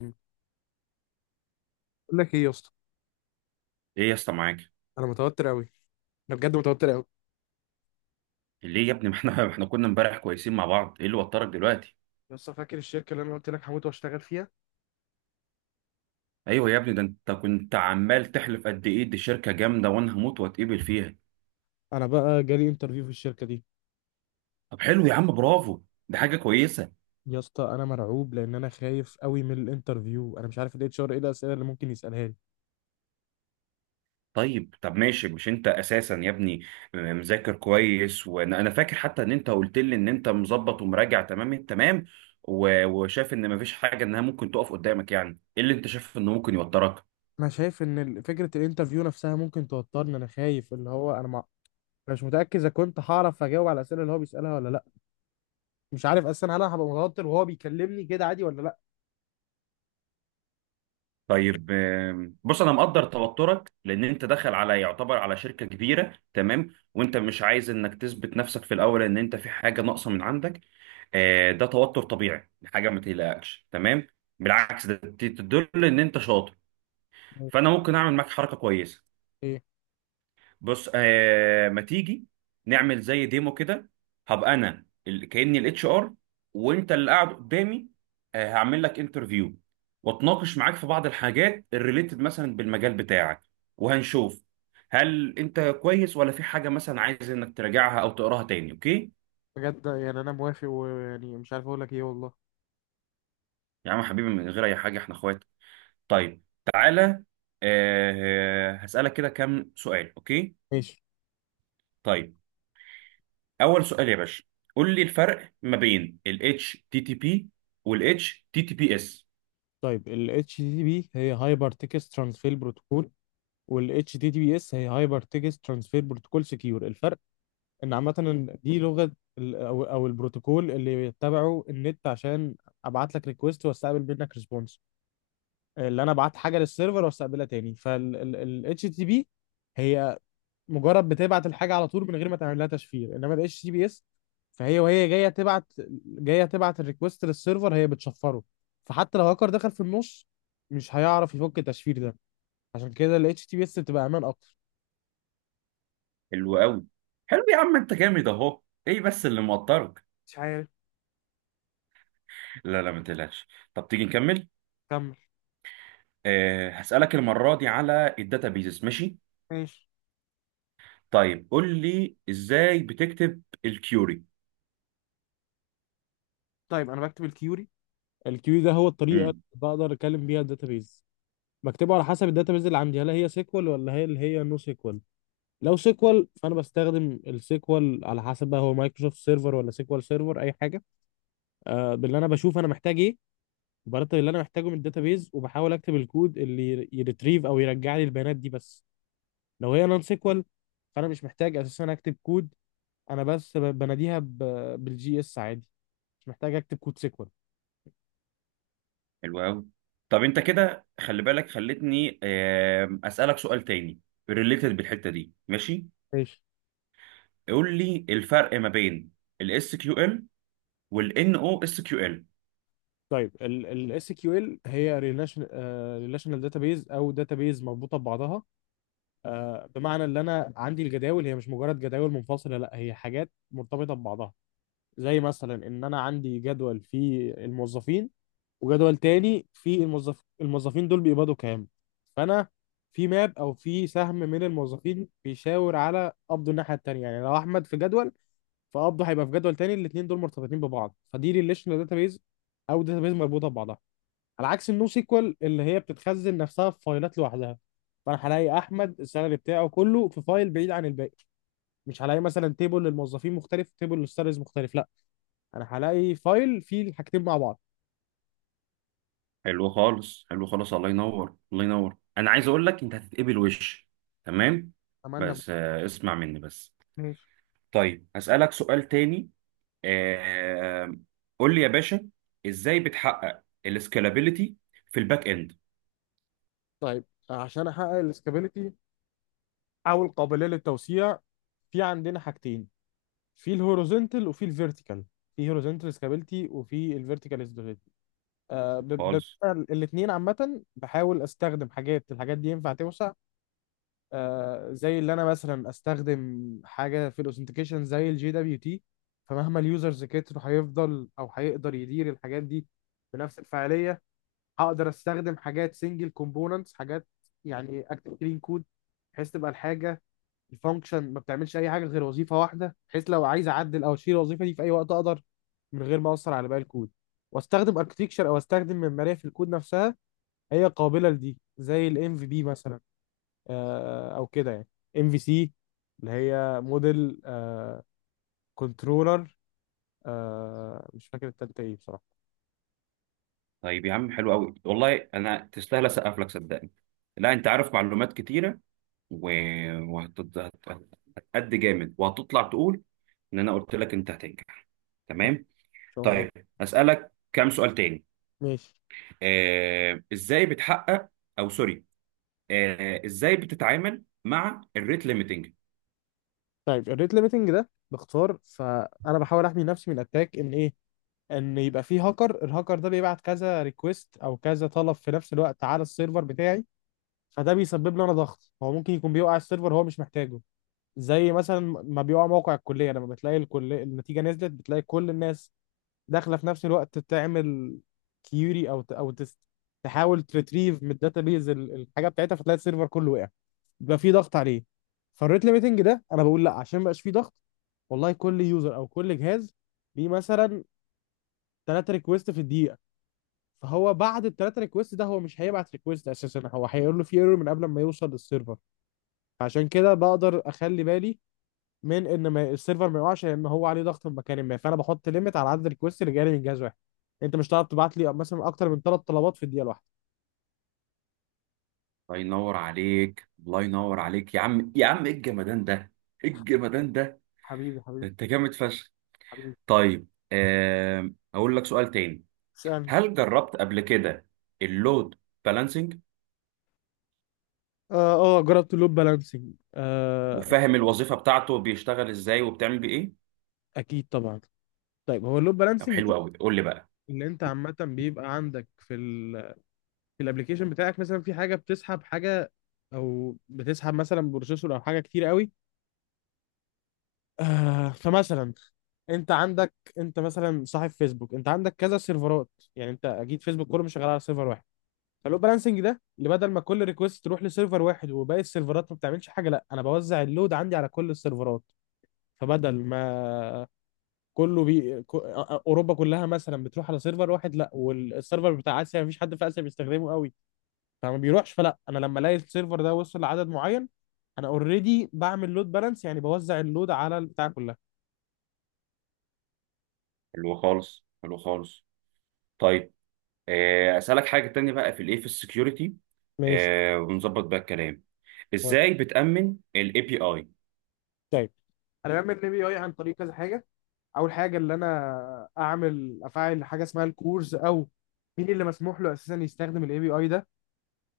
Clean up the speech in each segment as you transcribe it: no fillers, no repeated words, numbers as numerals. مم. بقول لك ايه يا اسطى؟ ايه يا اسطى معاك. انا متوتر قوي. انا بجد متوتر قوي. ليه يا ابني؟ ما احنا كنا امبارح كويسين مع بعض، ايه اللي وترك دلوقتي؟ يا اسطى، فاكر الشركه اللي انا قلت لك هموت واشتغل فيها؟ ايوه يا ابني، ده انت كنت عمال تحلف قد ايه دي شركه جامده وانا هموت واتقبل فيها. انا بقى جالي انترفيو في الشركه دي. طب حلو يا عم، برافو، ده حاجه كويسه. يا اسطى، انا مرعوب لان انا خايف قوي من الانترفيو. انا مش عارف الاتش ار ايه الاسئله اللي ممكن يسالها لي. طيب، طب ماشي، مش انت اساسا يا ابني مذاكر كويس، وانا فاكر حتى ان انت قلت لي ان انت مظبط ومراجع تمام التمام، وشايف ان مفيش حاجه انها ممكن تقف قدامك، يعني ايه اللي انت شايف انه ممكن يوترك؟ انا شايف ان فكره الانترفيو نفسها ممكن توترني. انا خايف، اللي هو انا مع... أنا مش متاكد اذا كنت هعرف اجاوب على الاسئله اللي هو بيسالها ولا لا. مش عارف اصلا هل انا هبقى متوتر وهو بيكلمني كده عادي ولا لا. طيب بص، انا مقدر توترك لان انت داخل على يعتبر على شركه كبيره تمام، وانت مش عايز انك تثبت نفسك في الاول ان انت في حاجه ناقصه من عندك. ده توتر طبيعي، حاجه ما تقلقكش تمام. بالعكس، ده تدل ان انت شاطر. مم. فانا ممكن اعمل معاك حركه كويسه. ايه؟ بص ما تيجي نعمل زي ديمو كده. هبقى انا كاني الاتش ار، وانت اللي قاعد قدامي. آه، هعمل لك انترفيو واتناقش معاك في بعض الحاجات الريليتد مثلا بالمجال بتاعك، وهنشوف هل انت كويس ولا في حاجه مثلا عايز انك تراجعها او تقراها تاني. اوكي بجد يعني انا موافق، ويعني مش عارف اقول لك ايه والله. يا عم حبيبي، من غير اي حاجه، احنا اخوات. طيب، تعالى، هسألك كده كام سؤال. اوكي، ماشي. طيب، اول سؤال يا باشا، قول لي الفرق ما بين ال HTTP وال HTTPS. طيب ال HTTP هي هايبر تكست ترانسفير بروتوكول، وال HTTPS هي هايبر تكست ترانسفير بروتوكول سكيور. الفرق ان عامة إن دي لغة ال- او او البروتوكول اللي بيتبعه النت عشان ابعت لك ريكويست واستقبل منك ريسبونس، اللي انا ابعت حاجة للسيرفر واستقبلها تاني. فال ال ال HTTP هي مجرد بتبعت الحاجه على طول من غير ما تعمل لها تشفير، انما الاتش تي بي اس فهي جايه تبعت الريكوست للسيرفر، هي بتشفره. فحتى لو هاكر دخل في النص مش هيعرف يفك التشفير ده. عشان كده ال HTTPS بتبقى امان اكتر. حلو قوي، حلو يا عم، انت جامد اهو. ايه بس اللي موترك؟ مش عارف. لا لا، ما تقلقش. طب تيجي نكمل. كمل. هسألك المرة دي على الداتابيزز، ماشي؟ ماشي. طيب قول لي ازاي بتكتب الكيوري. طيب انا بكتب الكيوري. الكيوري ده هو الطريقه اللي امم. بقدر اكلم بيها الداتابيز. بكتبه على حسب الداتابيز اللي عندي، هل هي سيكوال ولا هي نو سيكوال. لو سيكوال فانا بستخدم السيكوال، على حسب بقى هو مايكروسوفت سيرفر ولا سيكوال سيرفر اي حاجه. باللي انا بشوف انا محتاج ايه، وبرتب اللي انا محتاجه من الداتابيز، وبحاول اكتب الكود اللي يريتريف او يرجع لي البيانات دي بس. لو هي نون سيكوال فانا مش محتاج اساسا اكتب كود. انا بس بناديها بالجي اس عادي، مش محتاج اكتب كود سيكوال. حلو قوي. طب انت كده خلي بالك، خلتني أسألك سؤال تاني ريليتد بالحتة دي، ماشي؟ ماشي. قول لي الفرق ما بين الاس كيو ال SQL والان او اس كيو ال. طيب الاس كيو ال SQL هي ريليشنال داتابيز او داتابيز مربوطه ببعضها. بمعنى ان انا عندي الجداول هي مش مجرد جداول منفصله، لا هي حاجات مرتبطه ببعضها. زي مثلا ان انا عندي جدول في الموظفين، وجدول تاني في الموظفين دول بيقبضوا كام. فانا في ماب او في سهم من الموظفين بيشاور على قبضه الناحيه التانيه. يعني لو احمد في جدول فقبضه هيبقى في جدول تاني، الاثنين دول مرتبطين ببعض. فدي ريليشنال داتابيز او داتابيز مربوطه ببعضها، على عكس النو سيكوال اللي هي بتتخزن نفسها في فايلات لوحدها. فانا هلاقي احمد السالري بتاعه كله في فايل بعيد عن الباقي، مش هلاقي مثلا تيبل للموظفين مختلف، تيبل للسالاريز مختلف، لا، انا هلاقي فايل فيه الحاجتين مع بعض. حلو خالص، حلو خالص، الله ينور، الله ينور. انا عايز اقول لك انت هتتقبل وش، تمام؟ اتمنى. بس اسمع مني بس. طيب هسألك سؤال تاني. آه، قول لي يا باشا، ازاي بتحقق السكالابيليتي في الباك اند؟ طيب عشان احقق الاستابيليتي او القابليه للتوسيع، في عندنا حاجتين: في الهوريزونتال وفي الفيرتيكال، في هوريزونتال استابيليتي وفي الفيرتيكال استابيليتي. آه. خالص. الاثنين عامه بحاول استخدم الحاجات دي ينفع توسع. زي اللي انا مثلا استخدم حاجه في الاوثنتيكيشن زي الجي دبليو تي، فمهما اليوزرز كتروا هيفضل، او هيقدر يدير الحاجات دي بنفس الفعاليه. هقدر استخدم حاجات سنجل كومبوننتس، حاجات يعني اكتب كلين كود، بحيث تبقى الحاجه، الفانكشن ما بتعملش اي حاجه غير وظيفه واحده، بحيث لو عايز اعدل او اشيل الوظيفه دي في اي وقت اقدر من غير ما اثر على باقي الكود. واستخدم اركتكشر او استخدم معماريه في الكود نفسها هي قابله لدي زي الام في بي مثلا. او كده يعني، ام في سي، اللي هي موديل، كنترولر. مش فاكر التالتة ايه بصراحه. طيب يا عم، حلو قوي والله، انا تستاهل اسقف لك صدقني. لا، انت عارف معلومات كتيره و... وهتقد جامد، وهتطلع تقول ان انا قلت لك انت هتنجح، تمام. ان شاء الله. طيب أسألك كام سؤال تاني. ماشي. ازاي بتحقق، او سوري، ازاي بتتعامل مع الريت ليميتنج؟ طيب الريت ليميتنج ده باختصار فانا بحاول احمي نفسي من اتاك، ان ايه؟ ان يبقى في هاكر، الهاكر ده بيبعت كذا ريكويست او كذا طلب في نفس الوقت على السيرفر بتاعي. فده بيسبب لي انا ضغط، هو ممكن يكون بيوقع السيرفر هو مش محتاجه. زي مثلا ما بيوقع موقع الكليه، لما بتلاقي الكليه النتيجه نزلت، بتلاقي كل الناس داخله في نفس الوقت تعمل كيوري او ت- او تس- تحاول تريتريف من الداتابيز الحاجه بتاعتها، فتلاقي السيرفر كله وقع، يبقى في ضغط عليه. فالريت ليميتنج ده انا بقول لا، عشان مبقاش في ضغط، والله كل يوزر او كل جهاز ليه مثلا 3 ريكويست في الدقيقه. فهو بعد ال3 ريكويست ده، هو مش هيبعت ريكويست اساسا، هو هيقول له في ايرور من قبل ما يوصل للسيرفر. عشان كده بقدر اخلي بالي من ان ما السيرفر ما يقعش، لان هو عليه ضغط مكاني ما، فانا بحط ليميت على عدد الريكوست اللي جاي من جهاز واحد، انت مش هتعرف تبعت لي مثلا اكتر من 3 طلبات في الدقيقه الواحده. الله ينور عليك، الله ينور عليك يا عم، يا عم ايه الجمدان ده، ايه الجمدان ده، حبيبي، ده حبيبي، انت جامد فشخ. حبيبي. طيب اقول لك سؤال تاني. اسألني. هل جربت قبل كده اللود بالانسنج؟ اه. اه، جربت اللود بالانسنج، آه. وفاهم الوظيفة بتاعته بيشتغل ازاي وبتعمل بيه ايه؟ اكيد طبعا. طيب هو اللود طب بالانسنج ده حلو قوي، قول لي بقى. اللي انت عامه بيبقى عندك في في الابلكيشن بتاعك، مثلا في حاجه بتسحب حاجه، او بتسحب مثلا بروسيسور او حاجه كتير قوي. فمثلا انت عندك، انت مثلا صاحب فيسبوك، انت عندك كذا سيرفرات. يعني انت اكيد فيسبوك كله مش شغال على سيرفر واحد. فاللود بالانسنج ده اللي بدل ما كل ريكوست تروح لسيرفر واحد وباقي السيرفرات ما بتعملش حاجه، لا، انا بوزع اللود عندي على كل السيرفرات. فبدل ما كله بي... ك- اوروبا كلها مثلا بتروح على سيرفر واحد، لا، والسيرفر بتاع اسيا مفيش حد في اسيا بيستخدمه قوي فما بيروحش. فلا انا لما الاقي السيرفر ده وصل لعدد معين، انا اوريدي بعمل لود بالانس، يعني بوزع اللود على البتاع كلها. حلو خالص، حلو خالص. طيب اسالك حاجه تانية بقى في الايه، في السكيورتي. ماشي. ونظبط بقى الكلام، ازاي بتامن الاي بي اي؟ طيب انا بعمل ال بي اي عن طريق كذا حاجه. اول حاجه اللي انا افعل حاجه اسمها الكورز، او مين اللي مسموح له اساسا يستخدم الاي بي اي ده.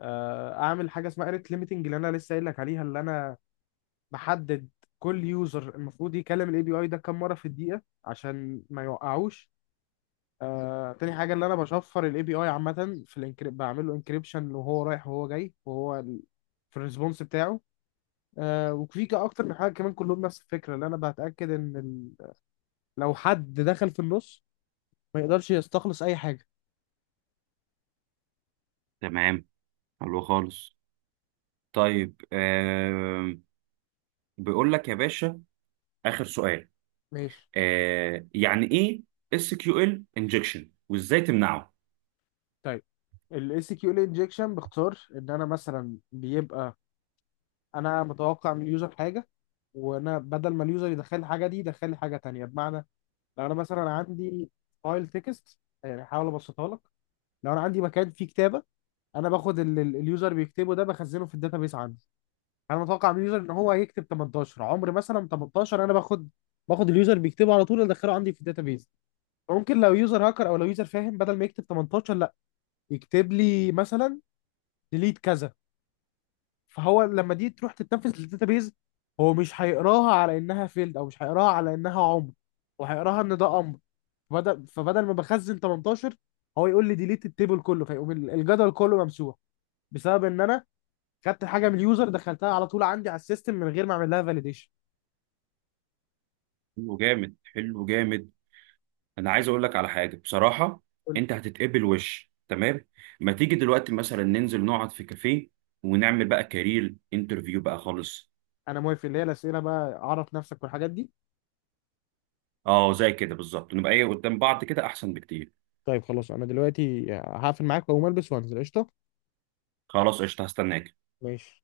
اعمل حاجه اسمها ريت ليميتنج، اللي انا لسه قايل لك عليها، اللي انا بحدد كل يوزر المفروض يكلم الاي بي اي ده كام مره في الدقيقه عشان ما يوقعوش. تاني حاجه اللي انا بشفر الاي بي اي عامه، في الانكريب بعمل له انكريبشن وهو رايح وهو جاي، وهو في الريسبونس بتاعه. اكتر من حاجه كمان كلهم نفس الفكره، اللي انا بتاكد ان لو حد دخل في النص ما يقدرش يستخلص اي حاجه. تمام، حلو خالص. طيب آه، بيقول لك يا باشا، اخر سؤال. ماشي. آه، يعني ايه اس كيو ال انجكشن وازاي تمنعه؟ طيب الاي سي كيو انجكشن باختصار، ان انا مثلا بيبقى انا متوقع من اليوزر حاجه، وانا بدل ما اليوزر يدخل الحاجه دي يدخل لي حاجه تانية. بمعنى لو انا مثلا عندي فايل تكست، يعني هحاول ابسطها لك، لو انا عندي مكان فيه كتابه، انا باخد اللي اليوزر بيكتبه ده بخزنه في الداتابيس عندي. انا متوقع من اليوزر ان هو هيكتب 18، عمر مثلا، 18 انا باخد اليوزر بيكتبه على طول ادخله عندي في الداتابيس. ممكن لو يوزر هاكر او لو يوزر فاهم بدل ما يكتب 18، لا يكتب لي مثلا ديليت كذا. فهو لما دي تروح تتنفذ للداتابيز، هو مش هيقراها على انها فيلد، او مش هيقراها على انها عمر، وهيقراها ان ده امر. فبدل ما بخزن 18، هو يقول لي ديليت التيبل كله، فيقوم الجدول كله ممسوح، بسبب ان انا خدت حاجه من اليوزر دخلتها على طول عندي على السيستم من غير ما اعمل لها فاليديشن. حلو جامد، حلو جامد. انا عايز اقول لك على حاجه بصراحه، انت هتتقبل وش تمام. ما تيجي دلوقتي مثلا ننزل نقعد في كافيه ونعمل بقى كارير انترفيو بقى خالص. انا موافق، اللي هي الاسئله بقى اعرف نفسك والحاجات دي. اه زي كده بالظبط، نبقى ايه قدام بعض كده احسن بكتير. طيب خلاص، انا دلوقتي هقفل معاك واقوم البس وانزل قشطه. خلاص، قشطه، هستناك. ماشي.